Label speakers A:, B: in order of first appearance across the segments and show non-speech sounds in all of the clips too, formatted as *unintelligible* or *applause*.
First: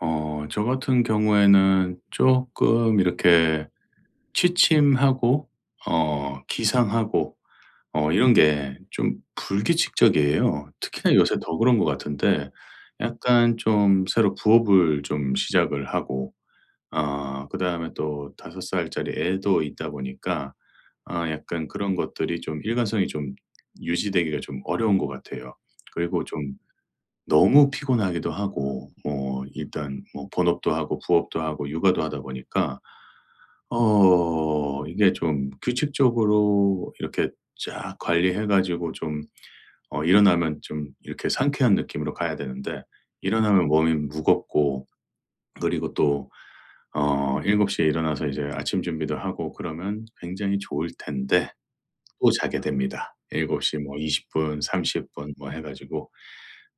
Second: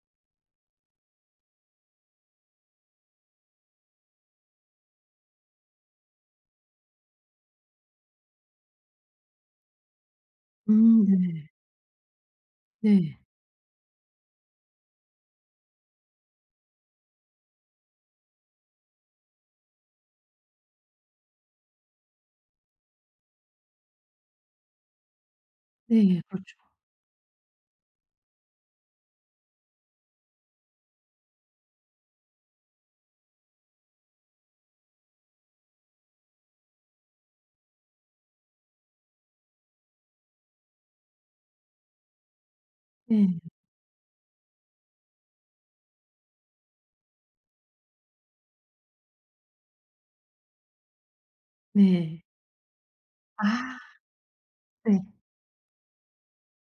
A: 어 저같은 경우에는 쪼끔 이렇게 취침하고 어 기상하고 어 이런 게 좀 불규칙적이에요.
B: 음
A: 특히나 요새
B: 네.
A: 더 그런 것 같은데
B: 네.
A: 약간 좀 새로 부업을 좀 시작을 하고 아 그다음에 또 5 살짜리 애도 있다 보니까 아 약간 그런 것들이 좀 일관성이 좀 유지되기가 좀 어려운 것 같아요.
B: 네.
A: 그리고 좀
B: 그렇죠.
A: 너무 피곤하기도 하고 뭐 일단 뭐 본업도 하고 부업도 하고 육아도 하다 보니까 어 이게 좀 규칙적으로 이렇게 쫙 관리해 가지고 좀 어 일어나면 좀 이렇게 상쾌한 느낌으로 가야 되는데
B: 네.
A: 일어나면 몸이 무겁고 그리고 또 어 7:00 에 일어나서 이제 아침 준비도 하고 그러면 굉장히 좋을 텐데
B: 네.
A: 또 자게 됩니다 7:00
B: 아
A: 뭐 20 분,
B: 네.
A: 30 분 뭐 해 가지고.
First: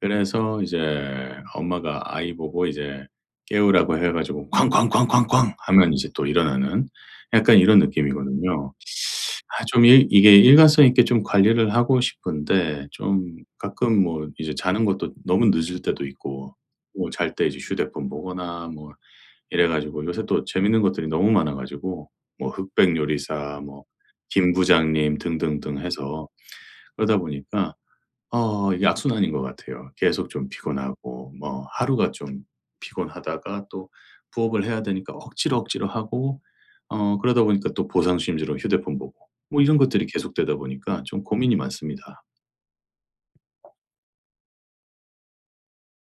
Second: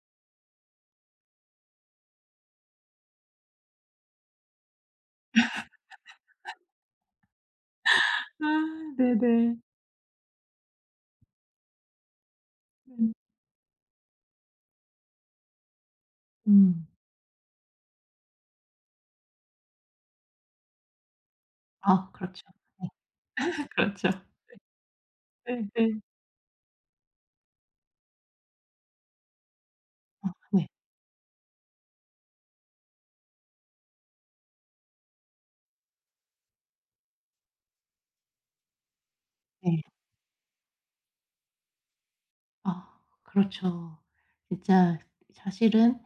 A: 그래서 이제 엄마가 아이 보고 이제 깨우라고 해 가지고 "쾅쾅쾅쾅쾅." 하면 이제 또
B: *laughs*
A: 일어나는 약간 이런 느낌이거든요.
B: 아
A: *sucks teeth*
B: 네네.
A: 아 좀 일 이게 일관성 있게 좀 관리를 하고 싶은데
B: 음.
A: 좀 가끔 뭐 이제 자는 것도 너무 늦을 때도 있고
B: 음.
A: 또 잘 때 이제 휴대폰 보거나 뭐 이래 가지고 요새 또 재밌는 것들이 너무 많아
B: 아
A: 가지고
B: 그렇죠.
A: 뭐
B: 네.
A: 흑백 요리사
B: *laughs*
A: 뭐
B: 그렇죠.
A: 김 부장님
B: 네. 네
A: 등등등
B: 네.
A: 해서 그러다 보니까 어 이게 악순환인 것 같아요.
B: 아
A: 계속 좀
B: 네.
A: 피곤하고 뭐 하루가 좀 피곤하다가 또 부업을 해야 되니까 억지로 억지로 하고 어 그러다 보니까 또 보상심리로 휴대폰 보고 뭐 이런
B: 네.
A: 것들이 계속되다 보니까 좀 고민이 많습니다.
B: 아 그렇죠. 진짜 사실은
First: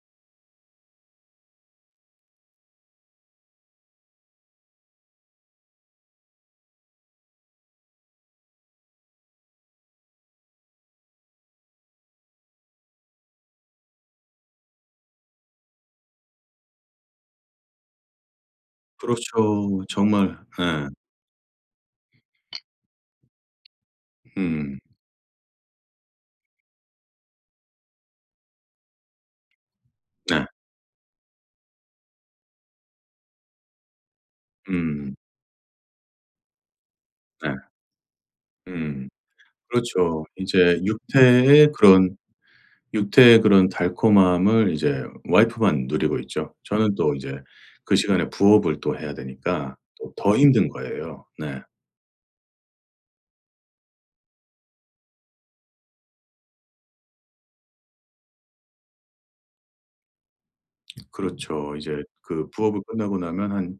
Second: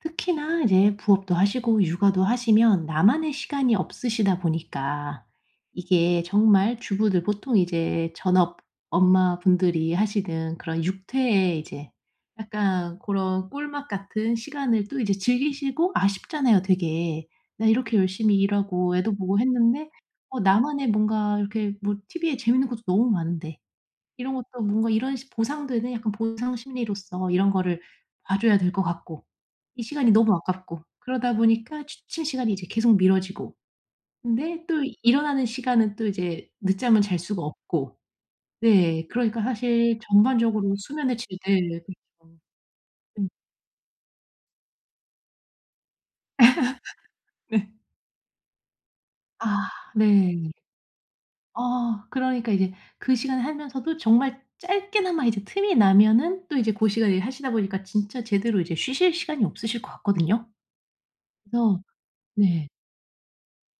B: 특히나 이제 부업도 하시고 육아도 하시면 나만의 시간이 없으시다 보니까 이게 정말 주부들 보통 이제 전업 엄마분들이 하시는 그런 육퇴에 이제 약간 고런 꿀맛 같은 시간을 또 이제 즐기시고 아쉽잖아요 되게. '나 이렇게 열심히 일하고 애도 보고
A: 그렇죠.
B: 했는데
A: 정말
B: 어
A: 예.
B: 나만의 뭔가 이렇게 뭐 티브이에 재밌는 것도 너무 많은데 이런 것도
A: 음.
B: 뭔가 이런 보상 되네?' 약간 보상 심리로서 이런 거를 봐 줘야 될 것 같고 이 시간이 너무
A: 네.
B: 아깝고 그러다 보니까 취침 시간이 이제 계속 미뤄지고 근데 또
A: 음.
B: 일어나는 시간은 또 이제 늦잠을 잘 수가
A: 네.
B: 없고 네
A: 음.
B: 그러니까 사실
A: 그렇죠.
B: 전반적으로
A: 이제
B: 수면의
A: 육퇴의
B: 질들이
A: 그런
B: 좀 음.
A: 육퇴의 그런 달콤함을 이제 와이프만 누리고 있죠. 저는 또 이제
B: *laughs* 네.
A: 그 시간에 부업을 또 해야
B: 아
A: 되니까 또 더
B: 네.
A: 힘든 거예요. 네.
B: 어 그러니까 이제 그 시간에 하면서도 정말 짧게나마 이제 틈이 나면은 또 이제 고시간 일하시다 보니까 진짜 제대로 이제 쉬실 시간이 없으실 것 같거든요?
A: *smacks lips* 그렇죠.
B: 그래서
A: 이제 그
B: 네.
A: 부업을 끝나고 나면 한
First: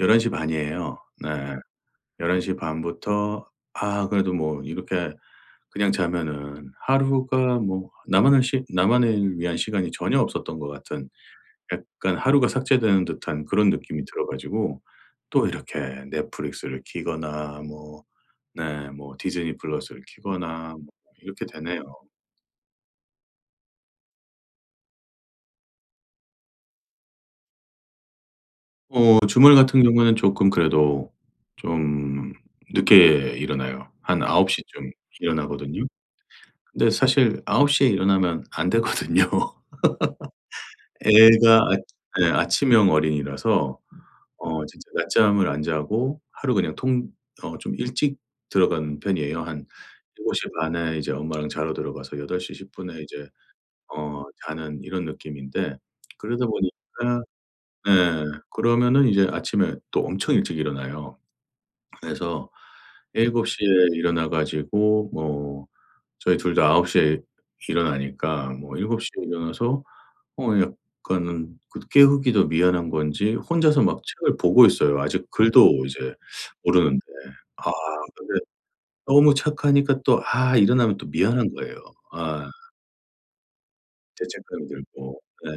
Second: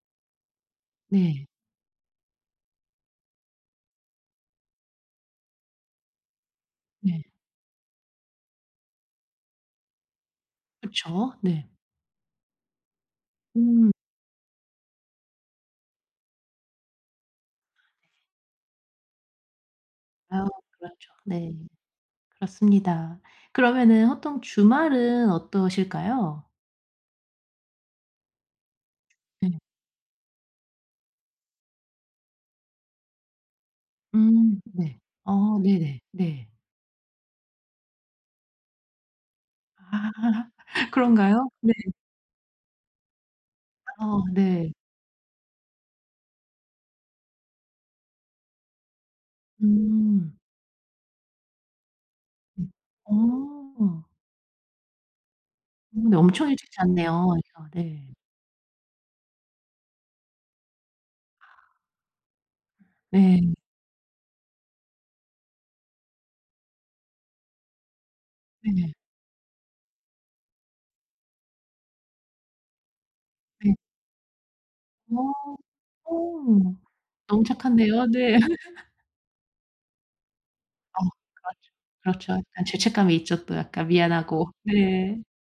A: 11:30 이에요. 네.
B: 네.
A: 11:30 부터 아 그래도 뭐 이렇게 그냥 자면은
B: 네.
A: 하루가 뭐 나만을 시 나만을 위한 시간이 전혀 없었던 것 같은
B: 그쵸. 네.
A: 약간 하루가 삭제되는 듯한 그런
B: 음.
A: 느낌이 들어 가지고 또 이렇게 넷플릭스를 키거나 뭐 네 뭐 디즈니 플러스를
B: 아유
A: 키거나 뭐
B: 그렇죠.
A: 이렇게
B: 네.
A: 되네요.
B: 그렇습니다. 그러면은 보통 주말은 어떠실까요?
A: 어 주말
B: 네.
A: 같은 경우에는 쪼끔 그래도 좀 늦게 일어나요. 한 아홉
B: 음
A: 시 쯤
B: 네. 아
A: 일어나거든요.
B: 네네. 네.
A: 근데 사실 9:00 에 일어나면 안 되거든요.
B: 아 *laughs*
A: *laughs*
B: 그런가요?
A: 애가
B: 네.
A: 아 예 아침형 어린이라서
B: 아
A: 어
B: 네.
A: 진짜 낮잠을 안 자고 하루 그냥 통 어 좀 일찍 들어가는 편이에요. 한
B: 음.
A: 7:30 에 이제 엄마랑 자러 들어가서 여덟 시
B: 음.
A: 십분 에 이제
B: 어.
A: 어 자는 이런 느낌인데
B: 음 네
A: 그러다
B: 엄청 일찍
A: 보니까
B: 잤네요. 그래서 네.
A: 예 그러면은 이제 아침에 또 엄청 일찍 일어나요. 그래서 일곱
B: 네.
A: 시 에 일어나 가지고 뭐 저희 2 다 9:00 에 일어나니까 뭐
B: 네.
A: 7:00 에 일어나서 어 약간은 그래도 깨우기도 미안한 건지
B: 네
A: 혼자서 막 책을 보고 있어요 아직
B: 어.
A: 글도 이제
B: 오.
A: 모르는데.
B: 너무
A: 아
B: 착한데요. 네.
A: 근데
B: *laughs*
A: 너무 착하니까 또 아 일어나면
B: 아
A: 또 미안한
B: 그렇죠,
A: 거예요.
B: 그렇죠.
A: 아.
B: 약간 죄책감이 있죠 또 약간 미안하고.
A: 죄책감이 들고
B: 네.
A: 네.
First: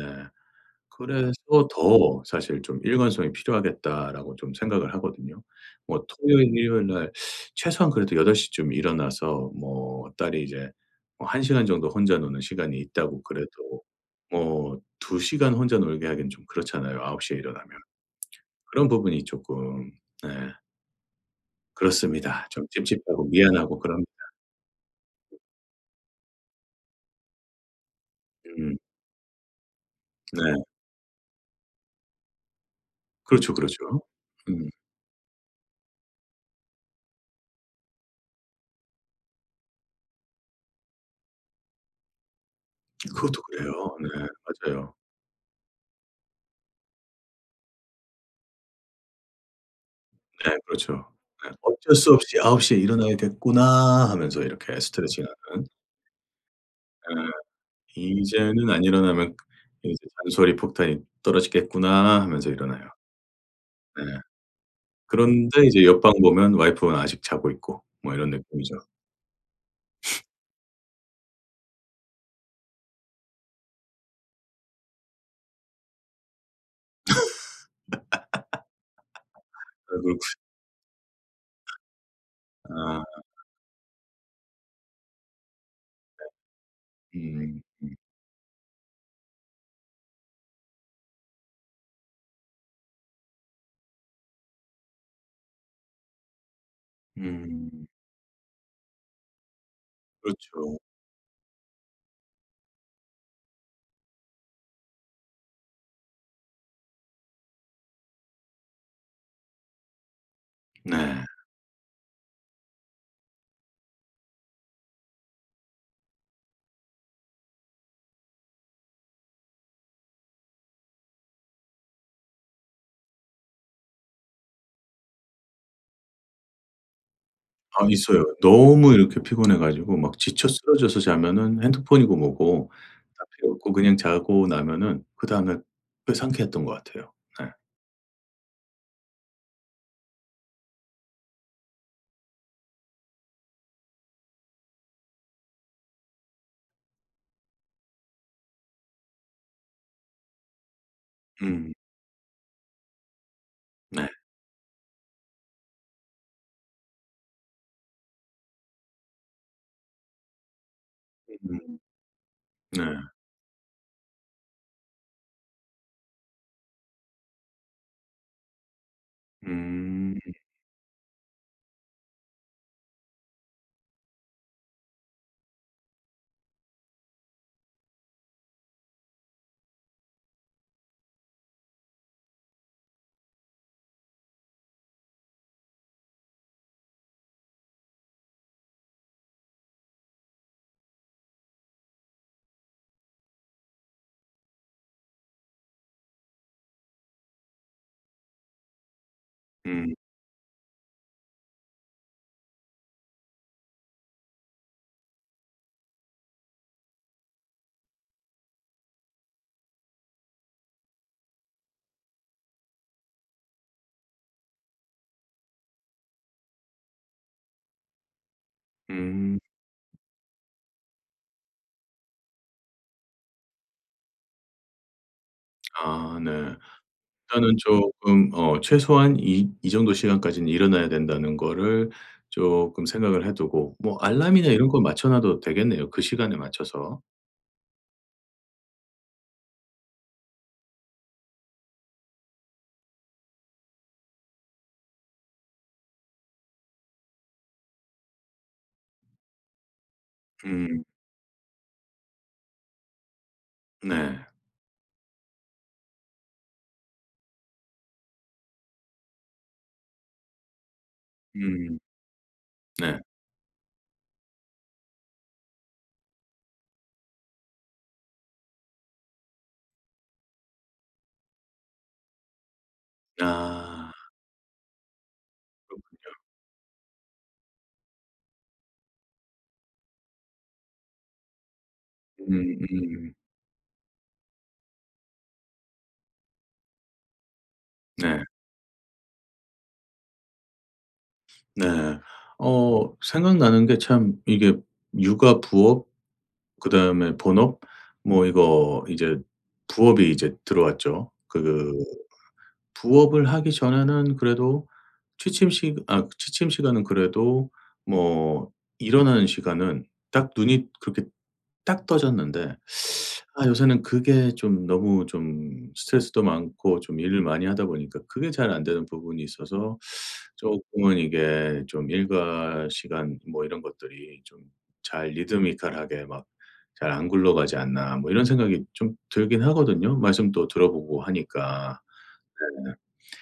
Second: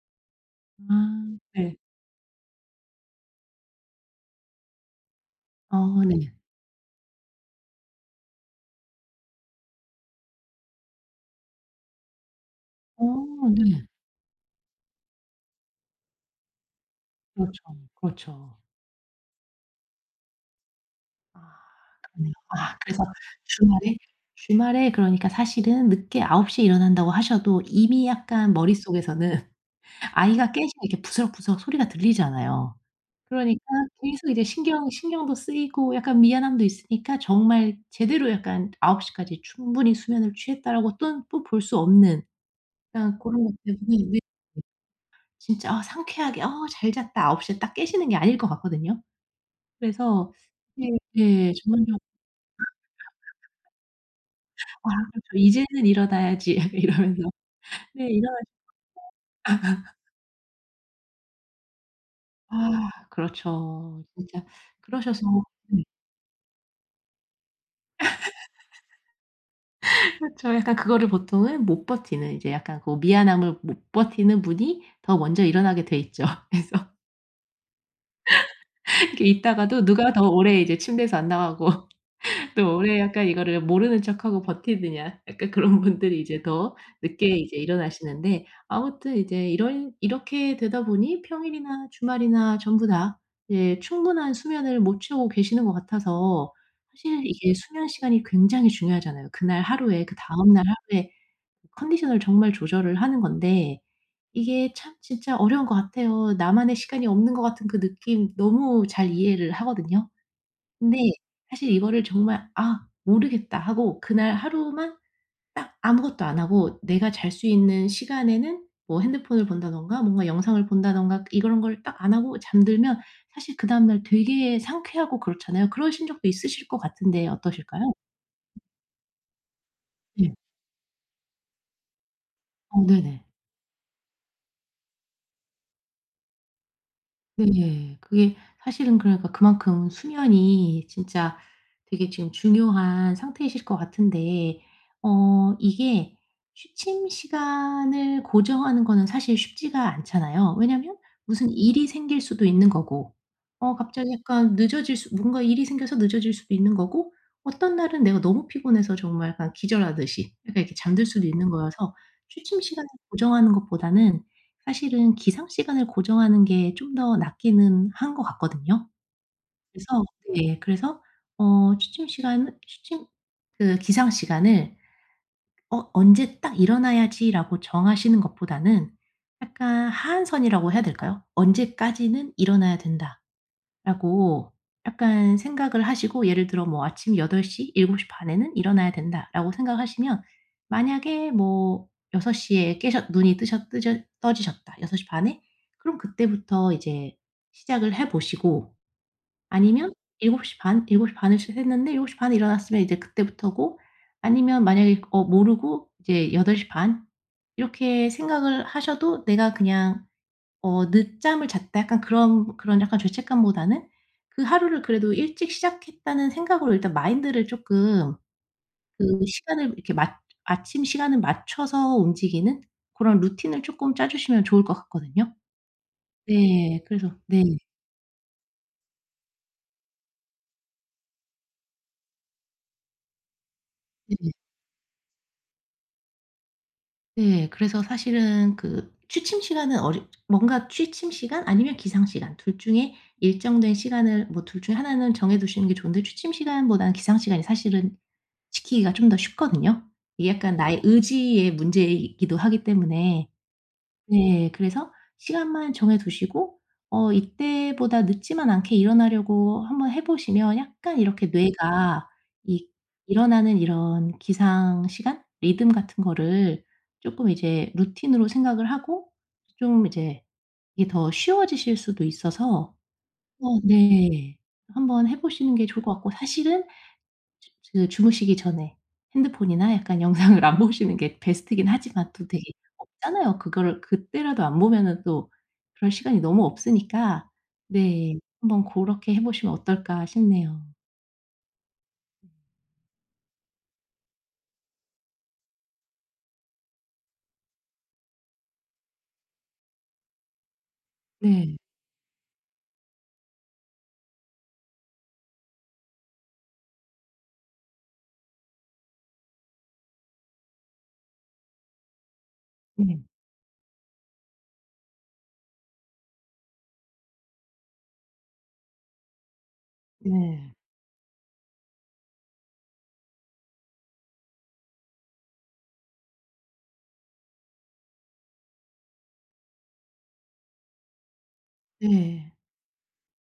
A: 그래서
B: 아 네.
A: 더 사실 좀 '일관성이 필요하겠다.'라고 좀 생각을 하거든요.
B: 아
A: 뭐
B: 네.
A: 토요일, 일요일날 최소한 그래도 8:00 쯤 일어나서 뭐 딸이 이제 어 1 시간 정도 혼자 노는 시간이
B: 어
A: 있다고 그래도
B: 네.
A: 뭐 2 시간 혼자 놀게 하기는 좀 그렇잖아요. 9:00 에
B: 그렇죠,
A: 일어나면.
B: 그렇죠.
A: 그런 부분이 쪼끔 네.
B: 아 네
A: 그렇습니다. 좀
B: 아 그래서
A: 찝찝하고 미안하고
B: 주말에
A: 그럽니다.
B: 주말에 그러니까 사실은 늦게 9 시에 일어난다고 하셔도 이미 약간
A: 음.
B: 머릿속에서는 *laughs* 아이가
A: 네.
B: 깨시면 이렇게 부스럭부스럭 소리가 들리잖아요.
A: 그렇죠
B: 그러니까
A: 그렇죠.
B: 계속 이제
A: 음.
B: 신경이 신경도 쓰이고 약간 미안함도 있으니까 정말 제대로 약간 '9 시까지 충분히 수면을 취했다.'라고 또 뽀 볼 수 없는 그냥
A: 그것도
B: 고런 것
A: 그래요.
B: 때문에
A: 네
B: 네
A: 맞아요.
B: 진짜 '아 상쾌하게 아 잘 잤다.' 9 시에 딱 깨시는 게 아닐 것 같거든요. 그래서
A: 네
B: 이게
A: 그렇죠.
B: 예
A: 예
B: *unintelligible*
A: '어쩔
B: *laughs*
A: 수 없이 9 시에 일어나야 겠구나.' 하면서 이렇게
B: 아 그렇죠.
A: 스트레칭하는.
B: '이제는 일어나야지.' 이러면서
A: 예
B: 네 일어나
A: '이제는 안 일어나면
B: *unintelligible* *laughs*
A: 이제 잔소리 폭탄이 떨어지겠구나.' 하면서
B: 아
A: 일어나요. 네.
B: 그렇죠. 진짜 그러셔서
A: 그런데 이제
B: 네.
A: 옆방 보면 와이프는 아직 자고 있고 뭐 이런 느낌이죠.
B: *laughs*
A: *sniffs*
B: 그쵸. 약간 그거를 보통은 못 버티는 이제 약간 그 미안함을 못 버티는 분이 더 먼저 일어나게 돼 있죠 그래서
A: *laughs*
B: *laughs* 이렇게 있다가도 누가 더
A: *unintelligible*
B: 오래 이제 침대에서 안 나가고 *laughs* 또 오래
A: 아.
B: 약간 이거를 모르는 척하고 버티느냐 약간 그런 분들이
A: 네.
B: 이제 더 늦게 이제
A: 음. 음.
B: 일어나시는데 아무튼 이제 이런 이렇게 되다 보니 평일이나 주말이나 전부 다 예 충분한 수면을 못 채우고 계시는 것 같아서 사실 이게
A: 음.
B: 수면 시간이 굉장히 중요하잖아요. 그날 하루에 그 다음 날
A: 그렇죠.
B: 하루에 컨디션을 정말 조절을 하는 건데 이게 참 진짜 어려운 것 같아요. 나만의 시간이 없는 것 같은 그 느낌 너무 잘 이해를 하거든요. 근데
A: 네.
B: 사실 이거를 정말 '아 모르겠다.' 하고 그날 하루만 딱 아무것도 안 하고 내가 잘 수 있는 시간에는 뭐 핸드폰을 본다든가 뭔가 영상을 본다든가 이런 걸 딱 안 하고 잠들면 사실 그다음 날 되게 상쾌하고 그렇잖아요. 그러신 적도 있으실 것 같은데
A: 아
B: 어떠실까요?
A: 있어요. 너무 이렇게 피곤해 가지고 막
B: 예.
A: 지쳐 쓰러져서 자면은 핸드폰이고 뭐고
B: 어
A: 다
B: 네네.
A: 필요 없고 그냥 자고 나면은 그다음에 꽤 상쾌했던 것 같아요. 네.
B: 네네. 그게 사실은 그러니까 그만큼 수면이 진짜 되게 지금 중요한 상태이실 것 같은데 어 이게 취침 시간을 고정하는 거는 사실 쉽지가 않잖아요. 왜냐하면 무슨
A: 음.
B: 일이 생길 수도 있는 거고. 어
A: 네.
B: 갑자기 약간 늦어질 수 뭔가 일이 생겨서 늦어질 수도 있는 거고. 어떤 날은 내가 너무 피곤해서 정말 약간 기절하듯이 약간 이렇게 잠들 수도 있는
A: 음.
B: 거여서 취침
A: 네.
B: 시간을 고정하는 것보다는 사실은 기상 시간을 고정하는 게 좀 더 낫기는 한 것 같거든요. 그래서
A: 음.
B: 네 그래서 어 취침 시간을 취침 그 기상 시간을 어 '언제 딱 일어나야지.' 라고 정하시는 것보다는 약간 하한선이라고 해야 될까요? '언제까지는 일어나야 된다.'라고 약간 생각을 하시고 예를 들어 뭐 '아침 8 시, 7:30 에는 일어나야 된다.' 라고 생각하시면 만약에 뭐 6 시에 깨셨 눈이 뜨셨 뜨졌 떠지셨다 6:30 에. 그럼 그때부터 이제 시작을 해 보시고. 아니면
A: 음.
B: 7:30? 7:30 에 시작했는데 7:30 에 일어났으면 이제 그때부터고 아니면 만약에 어 모르고 이제 8:30 이렇게 생각을 하셔도 내가 그냥 어 '늦잠을 잤다.' 약간 그런 그런 약간 죄책감보다는 그 하루를 그래도 일찍 시작했다는 생각으로 일단 마인드를 쪼끔 그
A: 음.
B: 시간을 이렇게 맞 아침 시간을 맞춰서 움직이는 고런 루틴 을 조금 짜 주시면 좋을 것 같거든요.
A: 아 네.
B: 네. 그래서 네.
A: 일단은 쪼끔 어 최소한 이 '이 정도 시간까지는 일어나야 된다.'는 거를 쪼끔 생각을 해 두고 뭐
B: 네네.
A: 알람이나 이런 거 맞춰놔도 되겠네요 그 시간에 맞춰서.
B: 네. 그래서 사실은 그 취침 시간은 어렵 뭔가 취침 시간 아니면 기상 시간 2 중에 일정된 시간을 뭐 2 중에 1 는 정해 두시는 게 좋은데 취침 시간보다는 기상 시간이 사실은 지키기가 좀 더 쉽거든요. 이게 약간 나의
A: 음.
B: 의지의 문제이기도 하기 때문에.
A: 네.
B: 네. 그래서 시간만 정해두시고 어 이때보다 늦지만 않게 일어나려고 한번 해 보시면 약간 이렇게
A: 음.
B: 뇌가 이
A: 네.
B: 일어나는 이런 기상 시간? 리듬 같은 거를 쪼끔 이제 루틴으로 생각을 하고 좀 이제 이게 더 쉬워지실 수도 있어서 어
A: 아.
B: 네 한번 해 보시는 게 좋을 것 같고.
A: 그렇군요.
B: 사실은 주무시기 전에 핸드폰이나 약간 영상을 안 보시는 게 베스트긴 하지만 또 되게
A: 음 음.
B: 없잖아요. 그거를 그때라도 안 보면은 또 그럴 시간이 너무 없으니까. 네.
A: 네.
B: 한번 고렇게 해 보시면 어떨까 싶네요.
A: 네.
B: 음.
A: 어 생각나는 게 참 이게 육아, 부업 그다음에 본업 뭐 이거 이제 부업이 이제 들어왔죠.
B: 네.
A: 그 부업을 하기 전에는 그래도 취침 시 아 취침 시간은 그래도 뭐 일어나는 시간은 딱 눈이 그렇게 딱 떠졌는데
B: 네.
A: *sucks teeth* 아 요새는 그게 좀 너무 좀 스트레스도 많고 좀 일을 많이 하다 보니까 그게 잘 안되는 부분이 있어서
B: 네.
A: 쪼끔은 이게 좀 일과시간 뭐 이런 것들이 좀 잘' 리드미컬 하게 막 잘 안 굴러가지 않나.' 뭐 이런 생각이 좀 들긴 하거든요. 말씀도 들어 보고 하니까
B: 네.
A: 네.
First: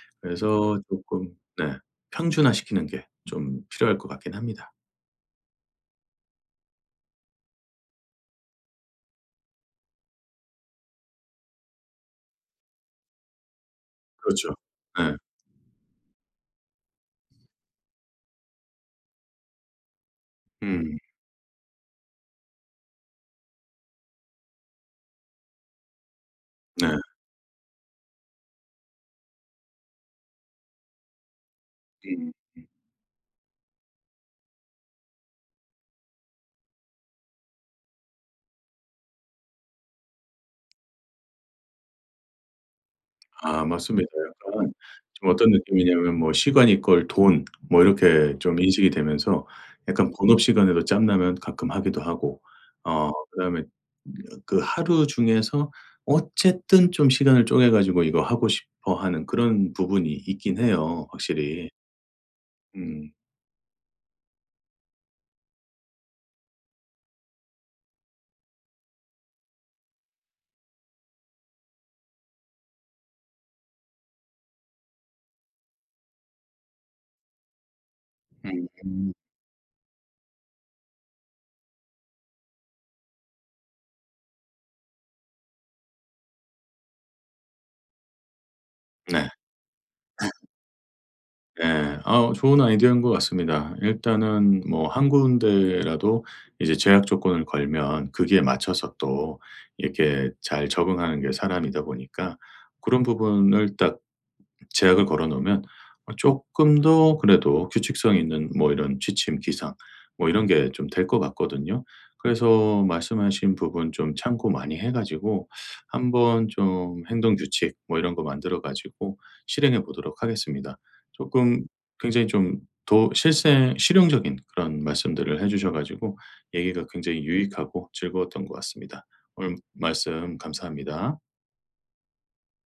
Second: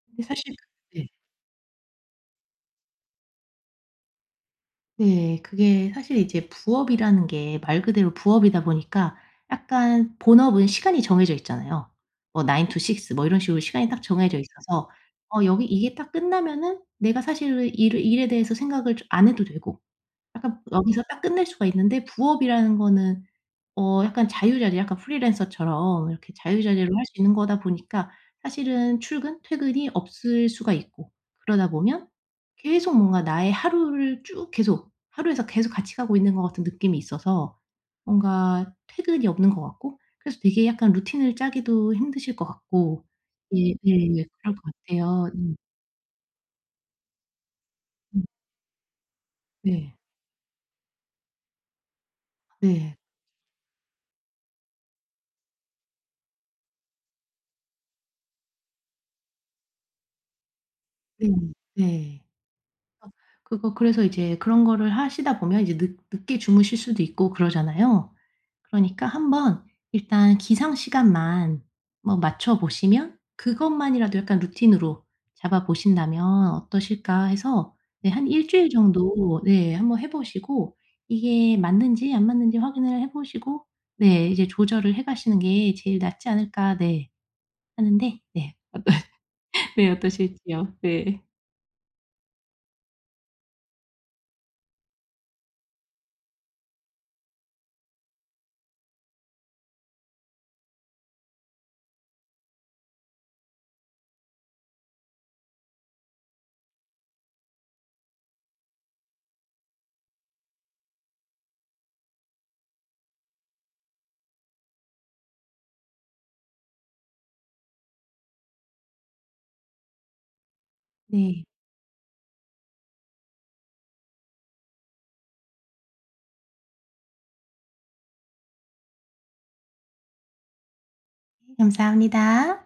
B: 근데 사실
A: 그래서
B: 네.
A: 쪼끔 네 평준화시키는 게 좀 필요할 것 같긴 합니다.
B: 네. 그게 사실 이제 부업이라는 게 말 그대로 부업이다 보니까 약간 본업은 시간이 정해져 있잖아요. 뭐 9 to 6 뭐 이런 식으로 시간이 딱 정해져
A: 그렇죠.
B: 있어서
A: 예.
B: 어 여기 이게 딱 끝나면은 내가 사실 왜 일을 일에 대해서 생각을 좀 안 해도 되고 약간
A: 음.
B: 여기서 딱 끝낼 수가 있는데 부업이라는 거는 어 약간 자유자재 약간 프리랜서처럼 이렇게
A: 네.
B: 자유자재로 할 수 있는 거다 보니까 사실은 출근 퇴근이 없을 수가 있고 그러다 보면
A: 음 음.
B: 계속 뭔가 나의 하루를 쭉 계속 하루에서 계속 같이 가고 있는 것 같은 느낌이 있어서 뭔가 퇴근이 없는 것 같고 그래서 되게 약간 루틴을 짜기도 힘드실 것 같고
A: 아 맞습니다.
B: 예예 그럴 것
A: 약간 좀
B: 같아요.
A: 어떤
B: 음.
A: 느낌이냐면 뭐 시간 이퀄 돈 뭐
B: 음.
A: 이렇게 좀 인식이 되면서
B: 네.
A: 약간 본업 시간에도 짬나면 가끔 하기도 하고
B: 네.
A: 어 그다음에 그 하루 중에서 어쨌든 좀 시간을 쪼개 가지고 이거 하고 싶어 하는 그런 부분이 있긴 해요
B: 네
A: 확실히.
B: 네. 아
A: 음.
B: 그거 그래서 이제 그런 거를 하시다 보면 이제 늦 늦게 주무실 수도 있고 그러잖아요. 그러니까 한번 일단 기상시간만 뭐 맞춰 보시면 '그것만이라도 약간 루틴으로 잡아 보신다면 어떠실까?' 해서 네 한 1
A: 음
B: 주일
A: 음.
B: 정도 네 한번 해 보시고 이게 맞는지 안 맞는지 확인을 해 보시고 네 이제 조절을 해 가시는 게 '제일 낫지 않을까?' 네 하는데 네 어떠시
A: 네.
B: *laughs* 네
A: *laughs*
B: 어떠실지요? 네.
A: 예. 어 좋은 아이디어인 것 같습니다. 일단은 뭐 1 군데라도 이제 제약 조건을 걸면 거기에 맞춰서 또 이렇게 잘 적응하는 게 사람이다 보니까 그런 부분을 딱 제약을 걸어 놓으면 쪼끔 더 그래도 규칙성 있는 뭐 이런 취침, 기상 뭐 이런 게 좀 될 것 같거든요. 그래서 말씀하신 부분 좀 참고 많이 해 가지고 한번 좀 행동 규칙 뭐 이런 거 만들어 가지고 실행해 보도록 하겠습니다.
B: 네.
A: 쪼끔 굉장히 좀 더 실생 실용적인 그런 말씀들을 해 주셔 가지고 얘기가 굉장히 유익하고 즐거웠던 것 같습니다. 오늘 말씀 감사합니다.
B: 네 감사합니다.